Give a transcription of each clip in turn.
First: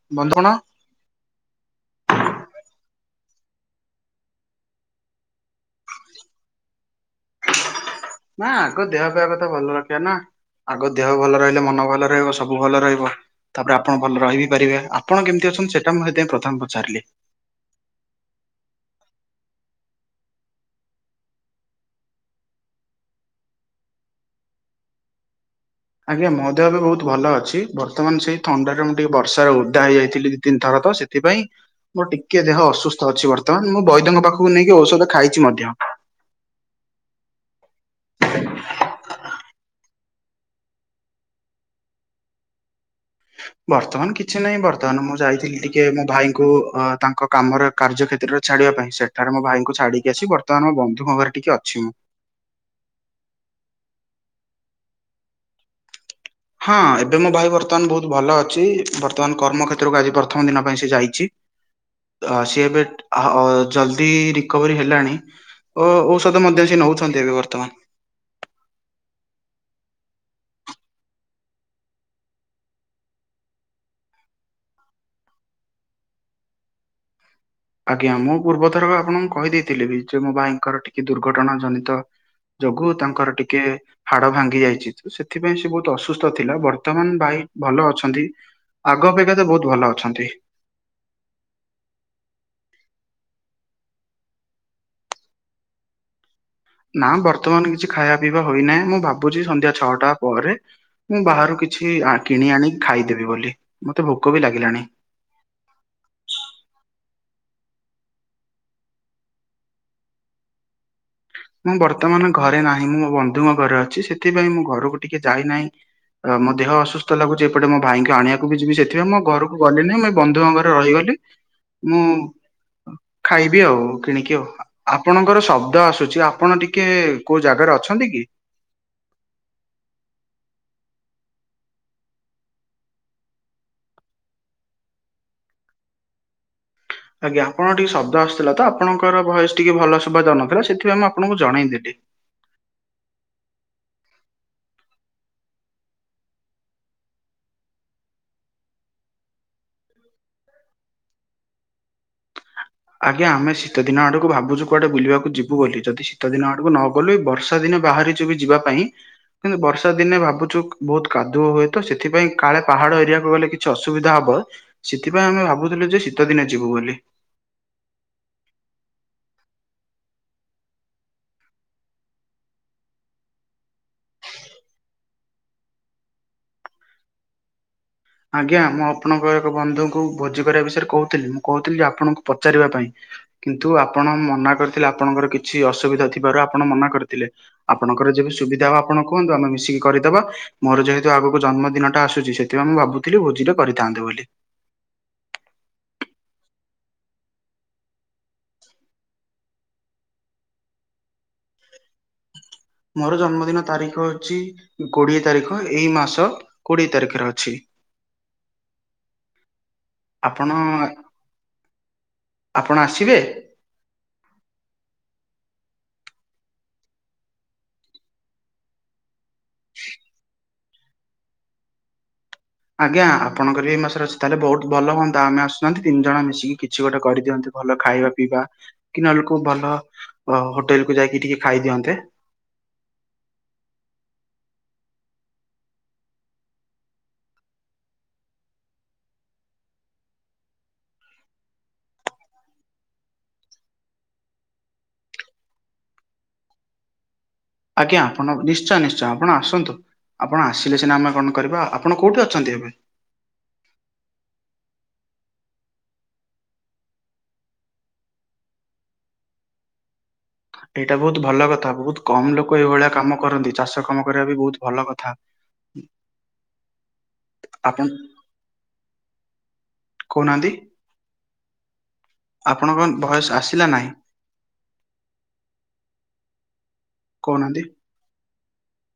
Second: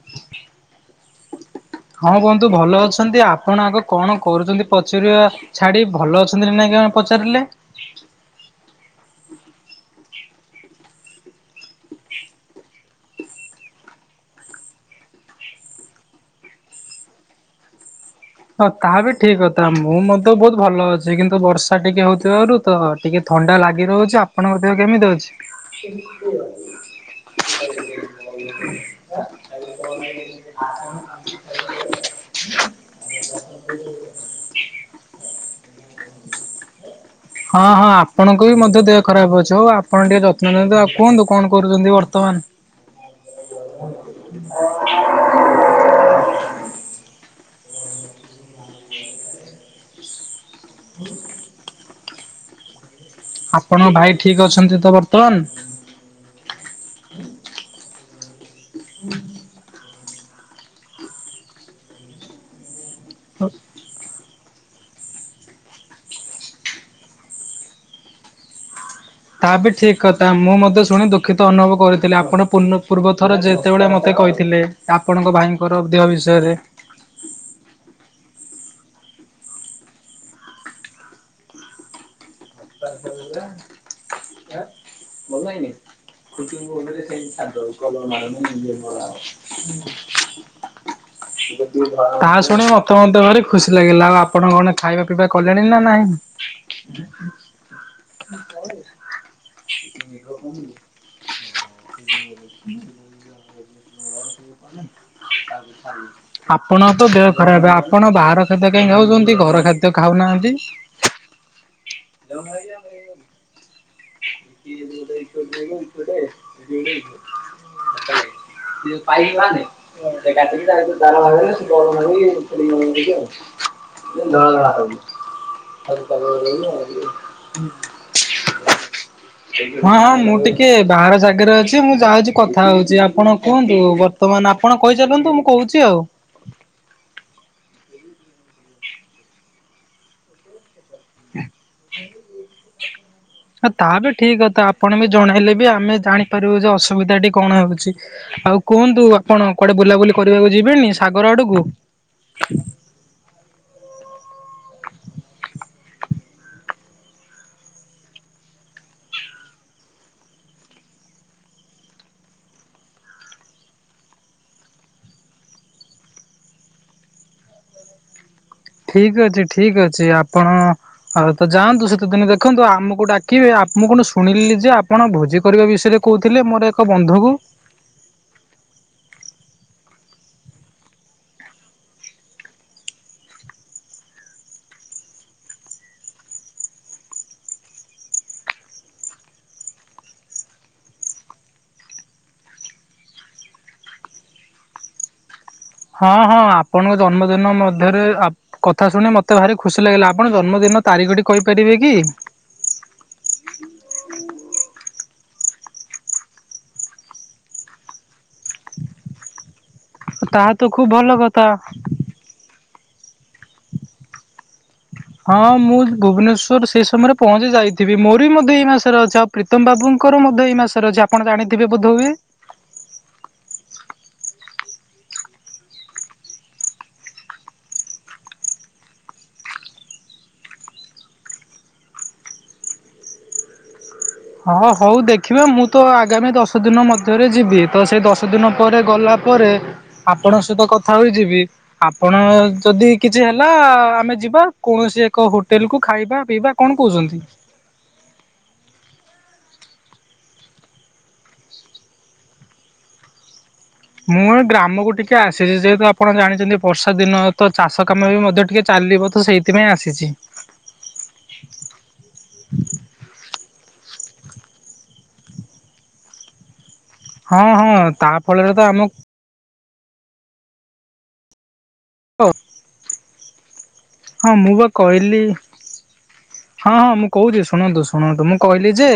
[unintelligible] ହଁ ବନ୍ଧୁ ଭଲ ଅଛନ୍ତି ଆପଣ ଆଗ କଣ କରୁଚନ୍ତି ପଚରିବା। ଛାଡି ଭଲ ଅଛନ୍ତି ନା ନାଇଁ କେଇଆଣି ପଚାରିଲେ? ନା ଆଗ ଦେହ ପା କଥା ଭଲ ରଖିବା ନା? ଆଗ ଦେହ ଭଲ ରହିଲେ ମନ ଭଲ ରହିବ ସବୁ ଭଲ ରହିବ। ତାପରେ ଆପଣ ଭଲ ରହିବି ପାରିବେ ଆପଣ କେମିତି ଅଛନ୍ତି ସେଟା ମୁଁ ସେଥିପାଇଁ ପ୍ରଥମେ ପଚାରିଲି। ହଁ ତାହା ବି ଠିକ୍ କଥା ମୁଁ ମୋର୍ ତ ବୋହୁତ୍ ଭଲ ଅଛି କିନ୍ତୁ ବର୍ଷା ଟିକେ ହୋଉଥିବାରୁ ତ ଟିକେ ଥଣ୍ଡା ଲାଗି ରହୁଛି ଆପଣଙ୍କ ଦେହ କେମିତି ଅଛି? ଆଜ୍ଞା ମୋ ଦେହ ବି ବହୁତ ଭଲ ଅଛି ବର୍ତ୍ତମାନ ସେଇ ଥଣ୍ଡା ରେ ମୁଁ ଟିକେ ବର୍ଷାରେ ଓଦା ହେଇଯାଇଥିଲି ଦି ତିିନ ଥର ତ ସେ ସେଥିପାଇଁ ମୋର ଟିକେ ଦେହ ଅସୁସ୍ଥ ଅଛି ବର୍ତ୍ତମାନ ମୁଁ ବୈଦ୍ୟଙ୍କ ପାଖକୁ ନେଇକି ଔଷଧ ଖାଇଛି ମଧ୍ୟ। ହଁ ହଁ ଆପଣଙ୍କୁ ବି ମଧ୍ୟ ଦେହ ଖରାପ ଅଛି ହଉ ଆପଣ ଟିକେ ଯତ୍ନ ଦ ନିିଅନ୍ତୁ ଆଉ କୁହନ୍ତୁ କଣ କରୁଛନ୍ତି ବର୍ତ୍ତମାନ। ବର୍ତ୍ତମାନ କିଛି ନାହିଁ ବର୍ତ୍ତମାନ ମୁଁ ଯାଇଥିଲି ଟିକେ ମୋ ଭାଇଙ୍କୁ ଅ ତାଙ୍କ କାମରେ କାର୍ଯ୍ୟ କ୍ଷେତ୍ରରେ ଛାଡିବା ପାଇଁ ସେଠାରେ ମୋ ଭାଇଙ୍କୁ ଛାଡ଼ିକି ଆସି ବର୍ତମାନ ବନ୍ଧୁଙ୍କ ଘରେ ଟିକେ ଅଛି ମୁଁ। ଆପଣଙ୍କ ଭାଇ ଠିକ ଅଛନ୍ତି ତ ବର୍ତ୍ତମାନ। ହଁ ଏବେ ମୋ ଭାଇ ବର୍ତ୍ତମାନ ବହୁତ ଭଲ ଅଛି ବର୍ତ୍ତମାନ କର୍ମ କ୍ଷେତ୍ର କୁ ଆଜି ବ। ପ୍ରଥମ ଦିନ ପାଇଁ ସେ ଯାଇଛି ଅ ସିଏ ଏବେ ଅ ଜଲଦି କୋଭିଡ୍ ହେଲାଣି ଓଃ ଔଷଧ ମଧ୍ୟ ସେ ନୋଉଛନ୍ତି ଏବେ ବର୍ତ୍ତମାନ୍। ତାହା ବି ଠିକ୍ କଥା ମୁଁ ମଧ୍ୟ ଶୁଣନ୍ତୁ ଦୁଃଖିତ ଅନୁଭବ୍ କରିଥିଲି ଆପଣ ପୁନ୍ ପୂର୍ବ ଥର ଯେତେବେଳେ ମତେ କହିଥିଲେ। ଆପଣଙ୍କ ଭାଇଙ୍କର ଦେହ ବିଷୟରେ। ଆଜ୍ଞା ମୁଁ ପୂର୍ବ ଥର ଆପଣଙ୍କୁ କହିଦେଇଥିଲି ବି ଯେ ମୋ ଭାଇଙ୍କର ଟିକେ ଦୁର୍ଘଟଣା ଜନିତ ଯୋଗୁ ତାଙ୍କର ଟିକେ ହାଡ଼ ଭାଙ୍ଗି ଯାଇଛି ତ ସେଥିପାଇଁ ସେ ବହୁତ ଅସୁସ୍ଥ ଥିଲା ବର୍ତ୍ତମାନ ଭାଇ [unintelligible] ତାହା ଭଲ ଅଛନ୍ତି। ଆଗ ଅପେକ୍ଷା ତ ବହୁତ ଭଲ ଅଛନ୍ତି। ଶୁଣି ମତେ ମଧ୍ୟ ଭାରି ଖୁସି ଲାଗିଲା ଆଉ ଆପଣ କଣ ଖାଇବା ପିଇବା କଲେଣି ନା ନାହିଁ? [unintelligible] ନା ବର୍ତ୍ତମାନ୍ କିଛି ଖାଇବା ପିଇବା ହୋଇନାହିଁ ମୁଁ ଭାବୁଚି ସନ୍ଧ୍ୟା ଛଅଟା ପରେ ମୁଁ ବାହାରୁ କିଛି କିଣି ଆଣିି ଖାଇଦେବି ବୋଲି ମତେ ଭୋକ ବି ଲାଗିଲାଣି। [unintelligible] ଆପଣଙ୍କର ତ ଦେହ ଖରାପ୍ ଆପଣ ବାହାର ଖାଦ୍ୟ କାହିଁକି ଖାଉଚନ୍ତି ଘର ଖାଦ୍ୟ ଖାଉନାହାନ୍ତି? ମୁଁ ବର୍ତ୍ତମାନ ଘରେ ନାହିଁ ମୁଁ ମୋ ବନ୍ଧୁଙ୍କ ଘରେ ଅଛି ସେ ସେଥିପାଇଁ ମୁଁ ଘରକୁ ଟିକେ ଯାଇନାହିଁ ମୋ ଦେହ ଅସୁସ୍ଥ ଲାଗୁଛି ଏପଟେ ମୋ ଭାଇଙ୍କୁ ଆଣିବା କୁ ଯିବି ସେଥିପାଇଁ ମୋ ଘରକୁ ଗଲି ନି ମୁ ଏଇ ବନ୍ଧୁଙ୍କ ଘରେ ରହିଗଲି ମୁଁ ଖାଇବି ଆଉ କିଣିକି ଆଉ ଆପଣଙ୍କର ଶବ୍ଦ ଆସୁଛି ଆପଣ ଟିକେ କୋଉ ଜାଗାରେ ଅଛନ୍ତି କି? ହଁ ହଁ ମୁଁ ଟିକେ ବାହାର ଜାଗରେ ଅଛି ମୁଁ ଯାଉଛି କଥା ହଉଛି ଆପଣ କୁହନ୍ତୁ? ଵତମାନେ ଆପଣ କହିଚାଲନ୍ତୁ ମୁଁ କହୁଛି ଆଉ। ଆଜ୍ଞା ଆପଣଙ୍କ ଟିକେ ଶବ୍ଦ ଆସୁଥିଲା ତ ଆପଣଙ୍କର ଭଏସ ଟିକେ ଭଲ ଶୁଭା ଜାଉନଥିଲା ସେଥିପାଇଁ ମୁଁ ଆପଣଙ୍କୁ ଜଣେଇଦେଲି। ତା ବି ଠିକ କଥା ଆପଣ ବି ଜଣେଇଲେ ବି ଆମେ ଜାଣିପାରିବୁ ଯେ ଅସୁବିଧାଟି କଣ ହଉଛି। ଆଉ କୁହନ୍ତୁ ଆପଣ କୁଆଡେ ବୁଲାବୁଲି କରିବାକୁ ଯିବେନି ସାଗର ଆଡକୁ? ଆଜ୍ଞା ଆମେ ଶୀତ ଦିନ ଆଡକୁ ଭାବୁଛୁ କୁଆଡେ ବୁଲିବାକୁ ଯିବୁ ବୋଲି ଯଦି ଶୀତ ଦିନ ଆଡକୁ ନ ଗଲେୁ ବର୍ଷା ଦିନ ବାହାରି ବି ଯିବା ପାଇଁ। କିନ୍ତୁ ବର୍ଷା ଦିନେ ଭାବୁଛୁ ବହୁତ କାଦୁଅ ହୁଏ ତ ସେଥିପାଇଁ କାଳେ ପାହାଡ ଏରିଆକୁ ଗଲେ କିଛି ଅସୁବିଧା ହବ। ସେଥିପାଇଁ ଆମେ ଭାବୁଥିଲୁ ଯେ ଶୀତଦିନେ ଯିବୁ ବୋଲି। ଠିକ ଅଛି ଠିକ ଅଛି ଆପଣ ଆଉ ତ ଯାଆନ୍ତୁ ସେତେଦିନ ଦେଖନ୍ତୁ ଆମକୁ ଡାକିବେ ଆ ମୁଁ କଣ ଶୁଣିଲି ଯେ ଆପଣ ଭୋଜି କରିବା ବିଷୟରେ କହୁଥିଲେ ମୋର ଏକ ବନ୍ଧୁକୁ ଆଜ୍ଞା ମୁଁ ଆପଣଙ୍କ ଏକ ବନ୍ଧୁଙ୍କୁ ଭୋଜି କରିବା ବିଷୟରେ କହୁଥିଲି ମୁଁ କହୁଥିଲିକି ଆପଣଙ୍କୁ ପଚାରିବା ପାଇଁ। କିନ୍ତୁ ଆପଣ ମନା କରିଥିଲେ ଆପଣଙ୍କର କିଛି ଅସୁବିଧା ଥିବାରୁ ଆପଣ ମନା କରିଥିଲେ। ଆପଣଙ୍କର ଯେବେ ସୁବିଧା ହବ ଆପଣ କୁହନ୍ତୁ ଆମେ ମିଶିକି କରିଦେବା। ମୋର ଯେହେତୁ ଆଗକୁ ଜନ୍ମ ଦିନଟା ଆସୁଛି ସେଥିପାଇଁ ମୁଁ ଭାବୁଥିଲି ଭୋଜିରେ କରିଥାନ୍ତେ ବୋଲି। ହଁ ହଁ ଆପଣଙ୍କ ଜନ୍ମଦିନ ମଧ୍ୟରେ କଥା ଶୁଣି ମୋତେ ଭାରି ଖୁସି ଲାଗିଲା ଆପଣ ଜନ୍ମଦିନର ତାରିଖଟି କହିପାରିବେ କି? ମୋର ଜନ୍ମଦିନ ତାରିଖ ହଉଛି କୋଡିଏ ତାରିଖ ଏଇ ମାସ କୋଡ଼ିଏ ତାରଖ ରେ ଅଛି। ଆପଣ ତାହା ତ ଖୁବ ଭଲ କଥା ଆପଣ ଆସିବେ? ହଁ ମୁଁ ଭୁବନେଶ୍ଵର ସେଇ ସମୟରେ ପହଞ୍ଚି ଯାଇଥିବି ମୋର ବି ମଧ୍ୟ ଏଇ ମାସରେ ଅଛି। ପ୍ରୀତମ ବାବୁଙ୍କର ମଧ୍ୟ ଏଇ ମାସରେ ଅଛି ଆପଣ ଜାଣିଥିବେ ବୋଧହୁଏ? ଆଜ୍ଞା ଆପଣଙ୍କର ଏଇ ମାସରେ ଅଛି ତାହେଲେ ବହୁତ ଭଲ ହୁଅନ୍ତା ଆମେ ଆସୁନାହାନ୍ତି ତିନି ଜଣ ମିଶିକି କିଛି ଗୋଟେ କରିଦିଅନ୍ତୁ। ଭଲ ଖାଇବା ପିଇବା କି ନ ହେଲେ କୋଉ ଭଲ ହୋଟେଲ କୁ ଯାଇକି ଟିକେ ଖାଇଦିଅନ୍ତେ। ହଁ ହଉ ଦେଖିବା ମୁଁ ତ ଆଗାମୀ ଦଶ ଦିନ ମଧ୍ୟରେ ଯିବି ତ ସେଇ ଦଶ ଦିନ ପରେ ଗଲା ପରେ ଆପଣଙ୍କ ସହିତ କଥା ହଇଯିବି। ଆପଣ ଯଦି କିଛି ହେଲା ଆମେ ଯିବା କୌଣସି ଏକ ହୋଟେଲ କୁ ଖାଇବା ପିଇବା। କଣ କହୁଛନ୍ତି? ଆଜ୍ଞା ଆପଣ ନିଶ୍ଚୟ ନିଶ୍ଚୟ ଆପଣ ଆସନ୍ତୁ। ଆପଣ ଆସିଲେ ସିନା ଆମେ କଣ କରିବା ଆପଣ କେଉଁଠି ଅଛନ୍ତି ଏବେ? ମୁଁ ଏ ଗ୍ରାମକୁ ଟିକେ ଆସିଛି ଯେହେତୁ ଆପଣ ଜାଣିଛନ୍ତି ବର୍ଷା ଦିନ ତ ଚାଷ କାମ ବି ମଧ୍ୟ ଟିକେ ଚାଲିବ ତ ସେଇ ସେଥିପାଇଁ ଆସିଛି। ଏଇଟା ବହୁତ ଭଲ କଥା ବହୁତ କମ୍ ଲୋକ ଏଇଭଳିଆ କାମ କରନ୍ତି ଚାଷ କାମ କରିବା ବି ବହୁତ ଭଲ କଥା। ହଁ ହଁ ଆପଣ ତା ଫଳରେ ତ ଆମ କହୁ ନାହାନ୍ତି। କ ଆପଣଙ୍କ ଭଏସ୍ ଆସିଲା ନାହିଁ। ହଁ ମୁଁ ବା କହିଲି ହଁ ହଁ ମୁଁ କହୁଚି କହୁନାହାନ୍ତି ଶୁଣନ୍ତୁ। ଶୁଣନ୍ତୁ ମୁଁ କହିଲି ଯେ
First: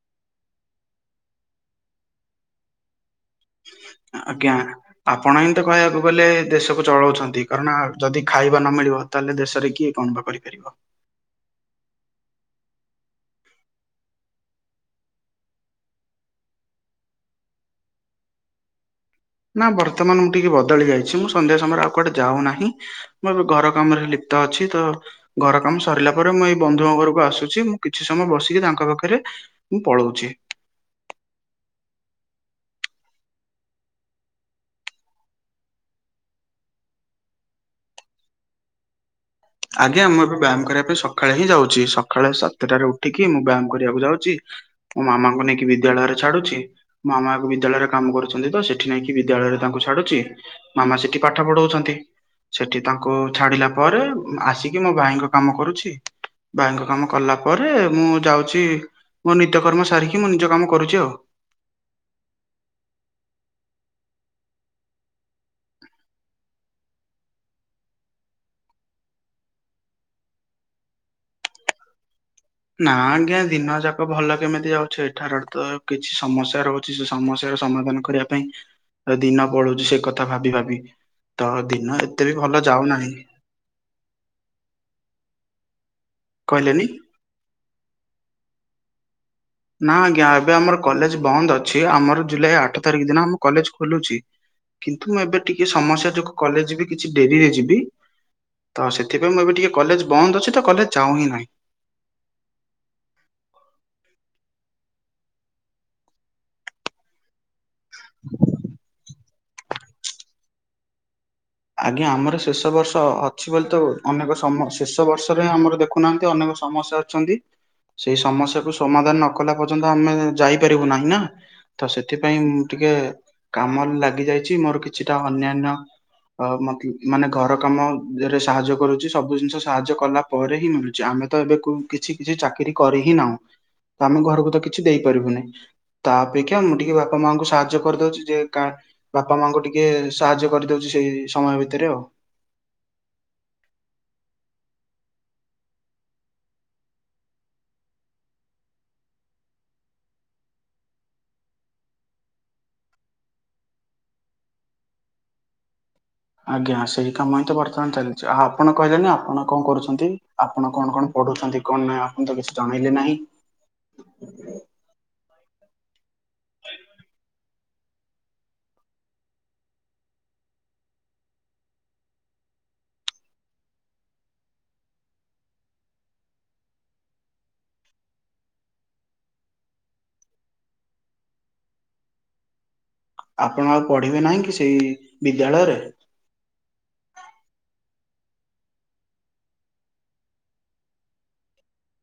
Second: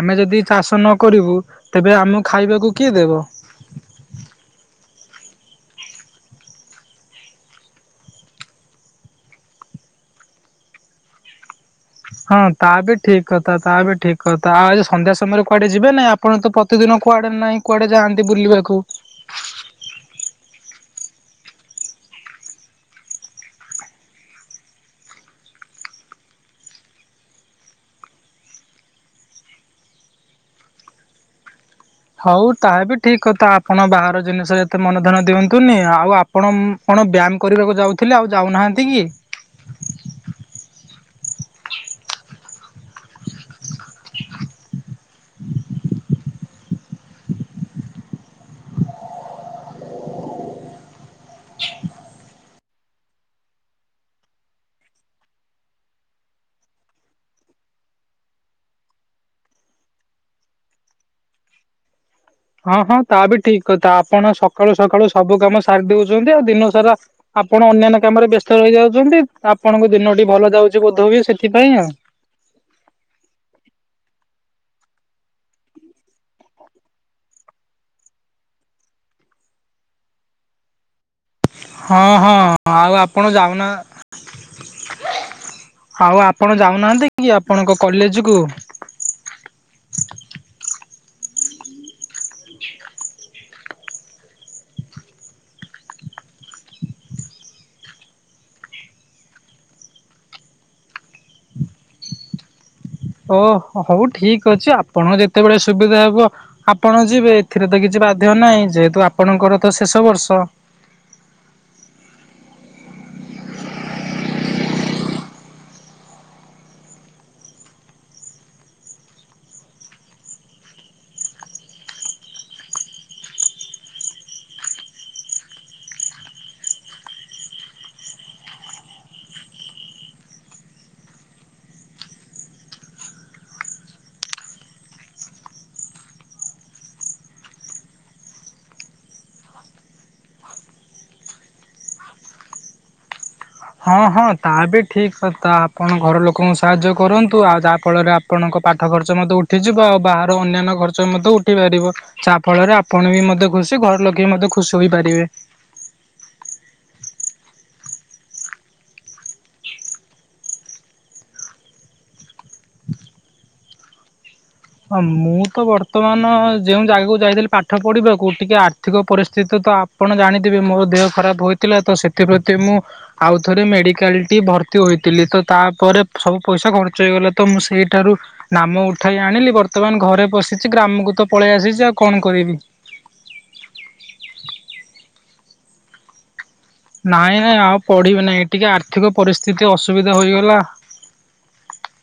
ଆମେ ଯଦି ଚାଷ ନ କରିବୁ ତେବେ ଆମକୁ ଖାଇବାକୁ କିଏ ଦେବ। ଆଜ୍ଞା। ଆପଣ ହିଁ ତ କହିବାକୁ ଗଲେ ଦେଶକୁ ଚଳଉଛନ୍ତି। କାରଣ ଯଦି ଖାଇବା ନ ମିଳିବ ତାହେଲେ ଦେଶରେ କିଏ କଣ ବା କରିପାରିବ। ହଁ ତା ବି ଠିକ କଥା ତା ବି ଠିକ୍ କଥା ଆଉ ଆଜି ସନ୍ଧ୍ୟା ସମୟରେ କୁଆଡେ ଯିବେ ନା ଆ ଆପଣ ତ ପ୍ରତିଦିନ କୁଆଡେ ନାହିଁ କୁଆଡେ ଯାଆନ୍ତି ବୁଲିବାକୁ। ନା ବର୍ତ୍ତମାନ ମୁଁ ଟିକେ ବଦଳି ଯାଇଛି ମୁଁ ସନ୍ଧ୍ୟା ସମୟରେ ଆଉ କୁଆଡେ ଯାଉ ନାହିଁ। ମୁଁ ଏବେ ଘର କାମ ରେ ଲିପ୍ତ ଅଛି। ତ ଘର କାମ ସରିଲା ପରେ ମୁଁ ଏଇ ବନ୍ଧୁଙ୍କ ଘରକୁ ଆସୁଛି। ମୁଁ କିଛି ସମୟ ବସିକି ତାଙ୍କ ପାଖରେ ମୁଁ ପଳଉଛି। ହଉ ତାହା ବି ଠିକ କଥା, ଆପଣ ବାହାର ଜିନିଷ ଏତେ ମନଧ୍ୟାନ ଦିଅନ୍ତୁନି। ଆଉ ଆ କଣ କଣ ବ୍ୟାୟାମ କରିବାକୁ ଯାଉଥିଲେ ଆଉ ଯାଉନାହାନ୍ତି କି? ଆଜ୍ଞା ମୁଁ ଏବେ ବ୍ୟାୟାମ କରିବା ପାଇଁ ସଖାଳେ ହିଁ ଯାଉଛି। ସଖାଳେ ସ ସାତଟାରେ ଉଠିକି ମୁଁ ବ୍ୟାୟାମ କରିବାକୁ ଯାଉଚି। ମୋ ମାମାଙ୍କୁ ନେଇକି ବିଦ୍ୟାଳୟରେ ଛାଡୁଛି। ମାମାକୁ ବିଦ୍ୟାଳୟରେ କାମ କରୁଛନ୍ତି ତ ସେଠି ନେଇକି ବିଦ୍ୟାଳୟରେ ତାଙ୍କୁ ଛାଡୁଚି। ମାମା ସେ ଠି ପାଠ ପଢଉଛନ୍ତି। ସେଠି ତାଙ୍କୁ ଛାଡିଲା ପରେ ଆସିକି ମୋ ଭାଇଙ୍କ କାମ କରୁଛି। ଭାଇଙ୍କ କାମ କଲା ପରେ ମୁଁ ଯାଉଛି। ମୋ ନିତ୍ୟକର୍ମ ସାରିକି ମୁଁ ନିଜ କାମ କରୁଚି ଆଉ। ହଁ ହଁ ତା ବି ଠିକ କଥା ଆପଣ ସକାଳୁ ସକାଳୁ ସବୁ କାମ ସାରି ଦଉଛନ୍ତି। ଆଉ ଦିନ ସାରା ଆପଣ ଅନ୍ୟାନ୍ୟ କାମରେ ବ୍ୟସ୍ତ ରହିଯାଉଛନ୍ତି। ଆପଣଙ୍କ ଦିନଟି ଭଲ ଯାଉଛି ବୋଧ ହୁଏ ସେଥିପାଇଁ ଆଉ। ନା ଆଜ୍ଞା ଦିନ ଯାକ ଭଲ କେମିତି ଯାଉଛି। ଏଠାରେ ତ କିଛି ସମସ୍ୟା ରହୁ ଚି ସେ ସମସ୍ୟାର ସମାଧାନ କରିବା ପାଇଁ ଏ ଦିନ ପଳଉଛି ସେ କଥା ଭାବି ଭାବି। ତ ଦିନ ହଁ ଏତେ ହଁ ବି ଭଲ ଆଉ ଯାଉନାହିଁ ଆପଣ ଯାଉନା ଆଉ ଆପଣ କହିଲେନି। ଯାଉନାହାନ୍ତି କି ଆପଣଙ୍କ କଲେଜ୍ କୁ? ନା ଆଜ୍ଞା ଏବେ ଆମର କଲେଜ୍ ବନ୍ଦ ଅଛି। ଆମର ଜୁଲାଇ ଆଠ ତାରିଖ ଦିନ ଆମ କଲେଜ୍ ଖୋଲୁଛି। କିନ୍ତୁ ମୁଁ ଏବେ ଟିକେ ସମସ୍ୟା ଯୋଗୁ କଲେଜ୍ ବି କିଛି ଡେରିରେ ଯିବି। ତ ସେଥିପାଇଁ ମୁଁ ଏବେ ଟିକେ କଲେଜ୍ ବନ୍ଦ ଅଛି। ତ କଲେଜ୍ ଯାଉ ହିଁ ନାହିଁ। ଓ ହଉ ଠିକ ଅଛି ଆପଣ ଯେତେବେଳେ ସୁବିଧା ହେବ ଆପଣ ଯିବେ। ଏଥିରେ ତ କିଛି ବାଧ୍ୟ ନାହିଁ, ଯେହେତୁ ଆପଣଙ୍କର ତ ଶେଷ ବର୍ଷ। ଆଜ୍ଞା ଆମର ଶେଷ ବର୍ଷ ଅଛି ବୋଲି ତ ଅନେକ ସମ ଶେଷ ବର୍ଷରେ ଆମର ଦେଖୁନାହାନ୍ତି ଅନେକ ସମସ୍ୟା ଛନ୍ତି ସେଇ ସମସ୍ୟାକୁୁ ସମାଧାନ ନ କଲା ପର୍ଯ୍ୟନ୍ତ ଆମେ ଯାଇପାରିବୁ ନାହିଁ ନା। ତ ସେଥିପାଇଁ ମୁଁ ଟିକେ କାମର ଲାଗି ଯାଇଛି। ମୋର କିଛିଟା ଅନ୍ୟାନ୍ୟ ଅ, ମଖି ମାନେ ଘର କାମରେ ସାହାଯ୍ୟ କରୁଚି। ସବୁ ଜିନିଷ ସାହାଯ୍ୟ କଲା ପରେ ହିଁ ମିଳୁଚି। ଆମେ ତ ଏବେ କୁ-କିଛି କିଛି ଚାକିରି କରି ହିଁ ନାହୁଁ। ତ ଆମେ ଘରକୁ ତ କିଛି ଦେଇପାରିବୁନି। ତା ଅପେକ୍ଷା ମୁଁ ଟିକେ ବାପା ମାଆଙ୍କୁ ସାହାଯ୍ୟ କରିଦଉଚି। ଯେ କା ବାପା ମାଙ୍କୁ ଟିକେ ସାହାଯ୍ୟ କରିଦଉଛି ସେଇ ସମୟ ଭିତରେ ଆଉ। ହଁ ହଁ ତା ବି ଠିକ୍ କଥା ଆପଣ ଘର ଲୋକଙ୍କୁ ସାହାଯ୍ୟ କରନ୍ତୁ। ଆଉ ଯାହା ଫଳରେ ଆ ଆପଣଙ୍କ ପାଠ ଖର୍ଚ୍ଚ ମଧ୍ୟ ଉଠିଯିବ। ଆଉ ବାହାରୁ ଅନ୍ୟାନ୍ୟ ଖର୍ଚ୍ଚ ମଧ୍ୟ ଉଠି ପାରିବ। ଯାହା ଫଳରେ ଆପଣ ବି ମଧ୍ୟ ଖୁସି ଘର ଲୋକେ ବି ମଧ୍ୟ ଖୁସି ହୋଇପାରିବେ। ଆଜ୍ଞା ସେଇ କାମ ହିଁ ତ ବର୍ତ୍ତମାନ ଚାଲିଛି। ଆଉ ଆପଣ କହିଲେନି ଆପଣ କଣ କରୁଛନ୍ତି? ଆପଣ କଣ କଣ ପଢୁଛନ୍ତି କଣ ନାହିଁ? ଆପଣ ତ କିଛି ଜଣେଇଲେ ନାହିଁ। ହଁ ମୁଁ ତ ବର୍ତ୍ତମାନ ଯେଉଁ ଜାଗାକୁ ଯାଇଥିଲି ପା ପାଠ ପଢିବାକୁ ଟିକେ ଆର୍ଥିକ ପରିସ୍ଥିତି ତ ଆପଣ ଜାଣିଥିବେ ମୋ ଦେହ ଖରାପ ହୋଇଥିଲା ତ ସେଥିପ୍ରତି ମୁଁ ଆଉଥରେ ମେଡିକାଲ୍ ଟି ଭର୍ତ୍ତି ହୋଇଥିଲି। ତ ତାପରେ ସବୁ ପଇସା ଖର୍ଚ୍ଚ ହେଇଗଲା ତ ମୁଁ ସେଇଠାରୁ ନାମ ଉଠାଇ ଆଣିଲି ବର୍ତ୍ତମାନ ଘରେ ବସିଛି। ଗ୍ରାମକୁ ତ ପଳେଇ ଆସିଛି, ଆଉ କଣ କରିବି। ଆପଣ ଆଉ ପଢିବେ ନାହିଁ କି ସେଇ ବିଦ୍ୟାଳୟରେ? ନାଇଁ ନାଇଁ ଆଉ ପଢ଼ିବି ନାହିଁ ଟିକେ ଆର୍ଥିକ ପରିସ୍ଥିତି ଅସୁବିଧା ହୋଇଗଲା।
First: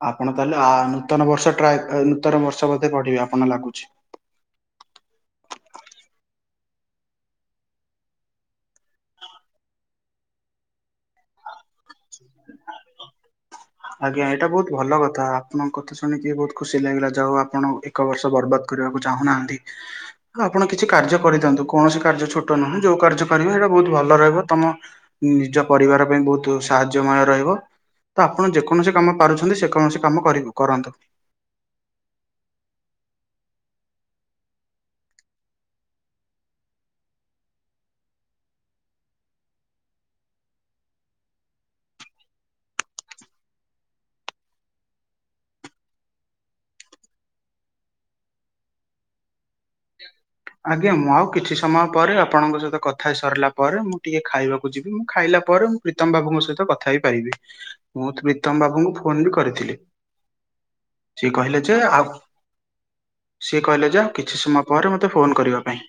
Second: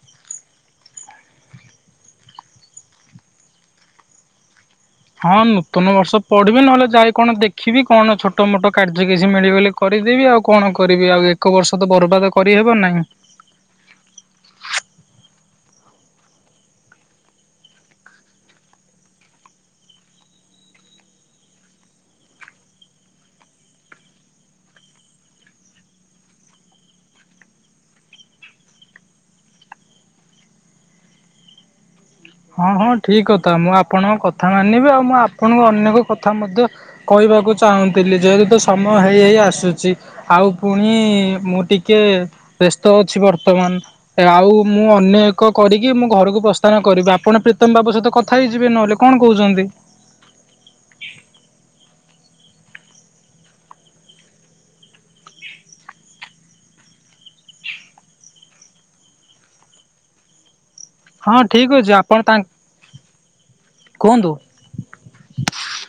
ଆପଣ ତାହେଲେ ଆ ନୂତନ ବର୍ଷ ଟ୍ରାଏ ନୂତନ ବର୍ଷ ବୋଧେ ପଢିବେ ଆପଣ ଲାଗୁଛି। ହଁ ନୂତନ ବର୍ଷ ପଢିବି ନହେଲେ ଯାଇ କଣ ଦେଖିବି କଣ ଛୋଟ ମୋଟ କାର୍ଯ୍ୟ କିଛି ମିଳିବ ବୋଲି। କରିଦେବି ଆଉ କଣ କରିବି ଆଉ ଏକ ବର୍ଷ ତ ବର୍ବାଦ କରିହେବ ନାହିଁ। ଆଜ୍ଞା ଏଇଟା ବହୁତ ଭଲ କଥା ଆପଣଙ୍କ କଥା ଶୁଣିକି ବହୁତ ଖୁସି ଲାଗିଲା ଯାହା ହୋଉ ଆପଣ ଏକ ବର୍ଷ ବର୍ବାଦ କରିବାକୁ ଚାହୁଁନାହାନ୍ତି। ଆପଣ କିଛି କାର୍ଯ୍ୟ କରିଦିଅନ୍ତୁ କୌଣସି କାର୍ଯ୍ୟ ଛୋଟ ନୁହଁ। ଯୋଉ କାର୍ଯ୍ୟ କରିବ ସେଇଟା ବହୁତ ଭଲ ରହିବ ତମ ନିଜ ପରିବାର ପାଇଁ ବହୁତ ଶ୍ ସାହାଯ୍ୟମୟ ରହିବ ତ ଆପଣ ଯେକୌଣସି କାମ ପାରୁଛନ୍ତି ସେ କୌଣସି କାମ କରି କରନ୍ତୁ। ହଁ ହଁ ଠିକ କଥା ମୁଁ ଆପଣଙ୍କ କଥା ମାନିବି ଆଉ ମୁଁ ଆପଣଙ୍କୁ ଅନେକ କଥା ମଧ୍ୟ କହିବାକୁ ଚାହୁଁଥିଲି। ଯେହେତୁ ସମୟ ହେଇ ହେଇ ଆସୁଛି ଆଉ ପୁଣି ମୁଁ ଟିକେ ବ୍ୟସ୍ତ ଅଛି ବର୍ତ୍ତମାନ ଆଉ ମୁଁ ଅନ୍ୟ ଏକ କରିକି ମୁଁ ଘରକୁ ପ୍ରସ୍ଥାନ କରିବି। ଆପ ଆପଣ ପ୍ରୀତମ ବାବୁ ସହିତ କଥା ହେଇଯିବେ ନହେଲେ କଣ କହୁଛନ୍ତି? ଆଜ୍ଞା ମୁଁ ଆଉ କିଛି ସମୟ ପରେ ଆପଣଙ୍କ ସହିତ କଥା ହେଇ ସରିଲା ପରେ ମୁଁ ଟିକେ ଖାଇବାକୁ ଯିବି ମୁଁ ଖାଇଲା ପରେ ପ୍ରୀତମ ବାବୁଙ୍କ ସହିତ କଥା ହେଇ ପାରିବି। ମୁଁ ତ୍ ପ୍ରୀତମ ବାବୁଙ୍କୁ ଫୋନ ବି କରିଥିଲି। ସିଏ ହଁ କହିଲେ ଠିକ ଯେ ଅଛି ଆଉ ଆପଣ ତା ସିଏ କହିଲେ ଯେ ଆଉ କୁହନ୍ତୁ କିଛି ସମୟ ପରେ ମୋତେ ଫୋନ୍ କରିବା ପାଇଁ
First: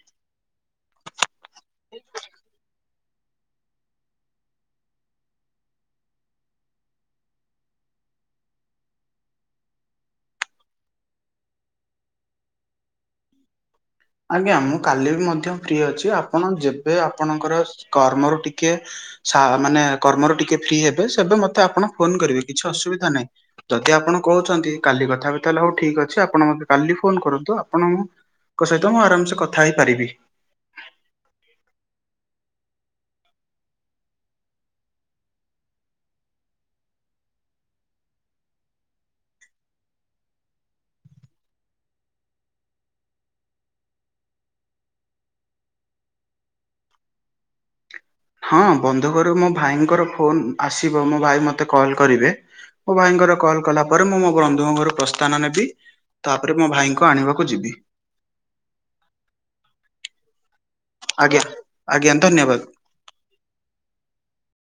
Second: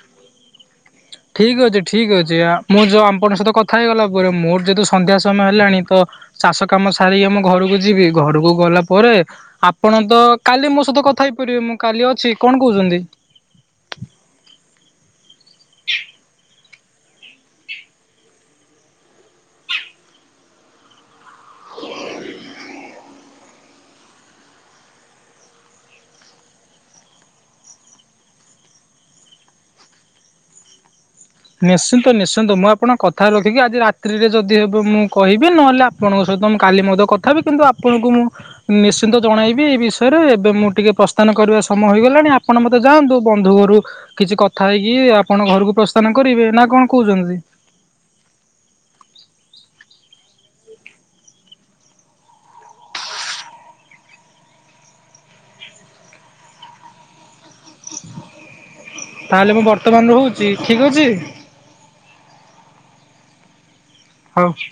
ଠିକ୍ ଅଛି ଠିକ୍ ଅଛି ଆ ମୁଁ ଯଉ ଆପଣଙ୍କ ସହିତ କଥା ହେଇଗଲା ପରେ ମୋର ଯେହେତୁ ସନ୍ଧ୍ୟା ସମୟ ହେଲାଣି ତ ଚାଷ କାମ ସାରିକି ଆମ ଘରକୁ ଯିବି ଘରକୁ ଗଲା ପରେ ଆପଣ ତ କାଲି ମୋ ସହିତ କଥା ହେଇପାରିବେ ମୁଁ କାଲି ଅଛି କଣ କହୁଛନ୍ତି? ଆଜ୍ଞା ମୁଁ କାଲି ବି ମଧ୍ୟ ଫ୍ରି ଅଛି ଆପଣ ଯେବେ ଆପଣଙ୍କର କର୍ମରୁ ଟିକେ ସା ମାନେ କର୍ମରେ ଟିକେ ଫ୍ରି ହେବେ ସେବେ ମତେ ଆପଣ ଫୋନ କରିବେ କିଛି ଅସୁବିଧା ନାହିଁ। ଯଦି ଆପଣ କହୁଛନ୍ତି କାଲି କଥାହବା ତାହେଲେ ହଉ ଠିକ୍ ଅଛି ଆପଣ ମତେ କାଲି ଫୋନ କରନ୍ତୁ ଆପଣ ମୁଁ ଙ୍କ ସହିତ ମୁଁ ଆରାମସେ କଥା ହେଇପାରିବି। ନିଶ୍ଚିନ୍ତ ନିଶ୍ଚିନ୍ତ ମୁଁ ଆପଣଙ୍କ କଥାରେ ରଖିକି ଆଜି ରାତିରେ ଯଦି ହେବେ ମୁଁ କହିବି ନହେଲେ ଆପଣଙ୍କ ସହିତ ମୁଁ କାଲି ମଧ୍ୟ କଥା ହେବି କିନ୍ତୁ ଆପଣଙ୍କୁ ମୁଁ ନିଶ୍ଚିନ୍ତ ଜଣେଇବି ଏଇ ବିଷୟରେ ଏବେ ମୁଁ ଟିକେ ପ୍ରସ୍ଥାନ କରିବା ସମୟ ହେଇଗଲାଣି ଆପଣ ମତେ ତ ଯାଆନ୍ତୁ ବନ୍ଧୁ ଘରୁ କିଛି କଥା ହେଇକି ଆପଣ ଘରକୁ ପ୍ରସ୍ଥାନ କରିବେ ନା କଣ କହୁଛନ୍ତି? ହଁ ବନ୍ଧୁ ଘରୁ ମୋ ଭାଇଙ୍କର ଫୋନ ଆସିବ ମୋ ଭାଇ ମତେ କଲ୍ କରିବେ ମୋ ଭାଇଙ୍କର କଲ୍ କଲା ପରେ ମୁଁ ମୋ ବନ୍ଧୁଙ୍କ ଘରୁ ପ୍ରସ୍ଥାନ ନେବି ତାପରେ ମୋ ଭାଇଙ୍କୁ ଆଣିବାକୁ ଯିବି। ତାହେଲେ ମୁଁ ବର୍ତ୍ତମାନରୁ ରହୁଛି ଠିକ ଅଛି? ଆଜ୍ଞା ଆଜ୍ଞା ଧନ୍ୟବାଦ। ହୋଉ।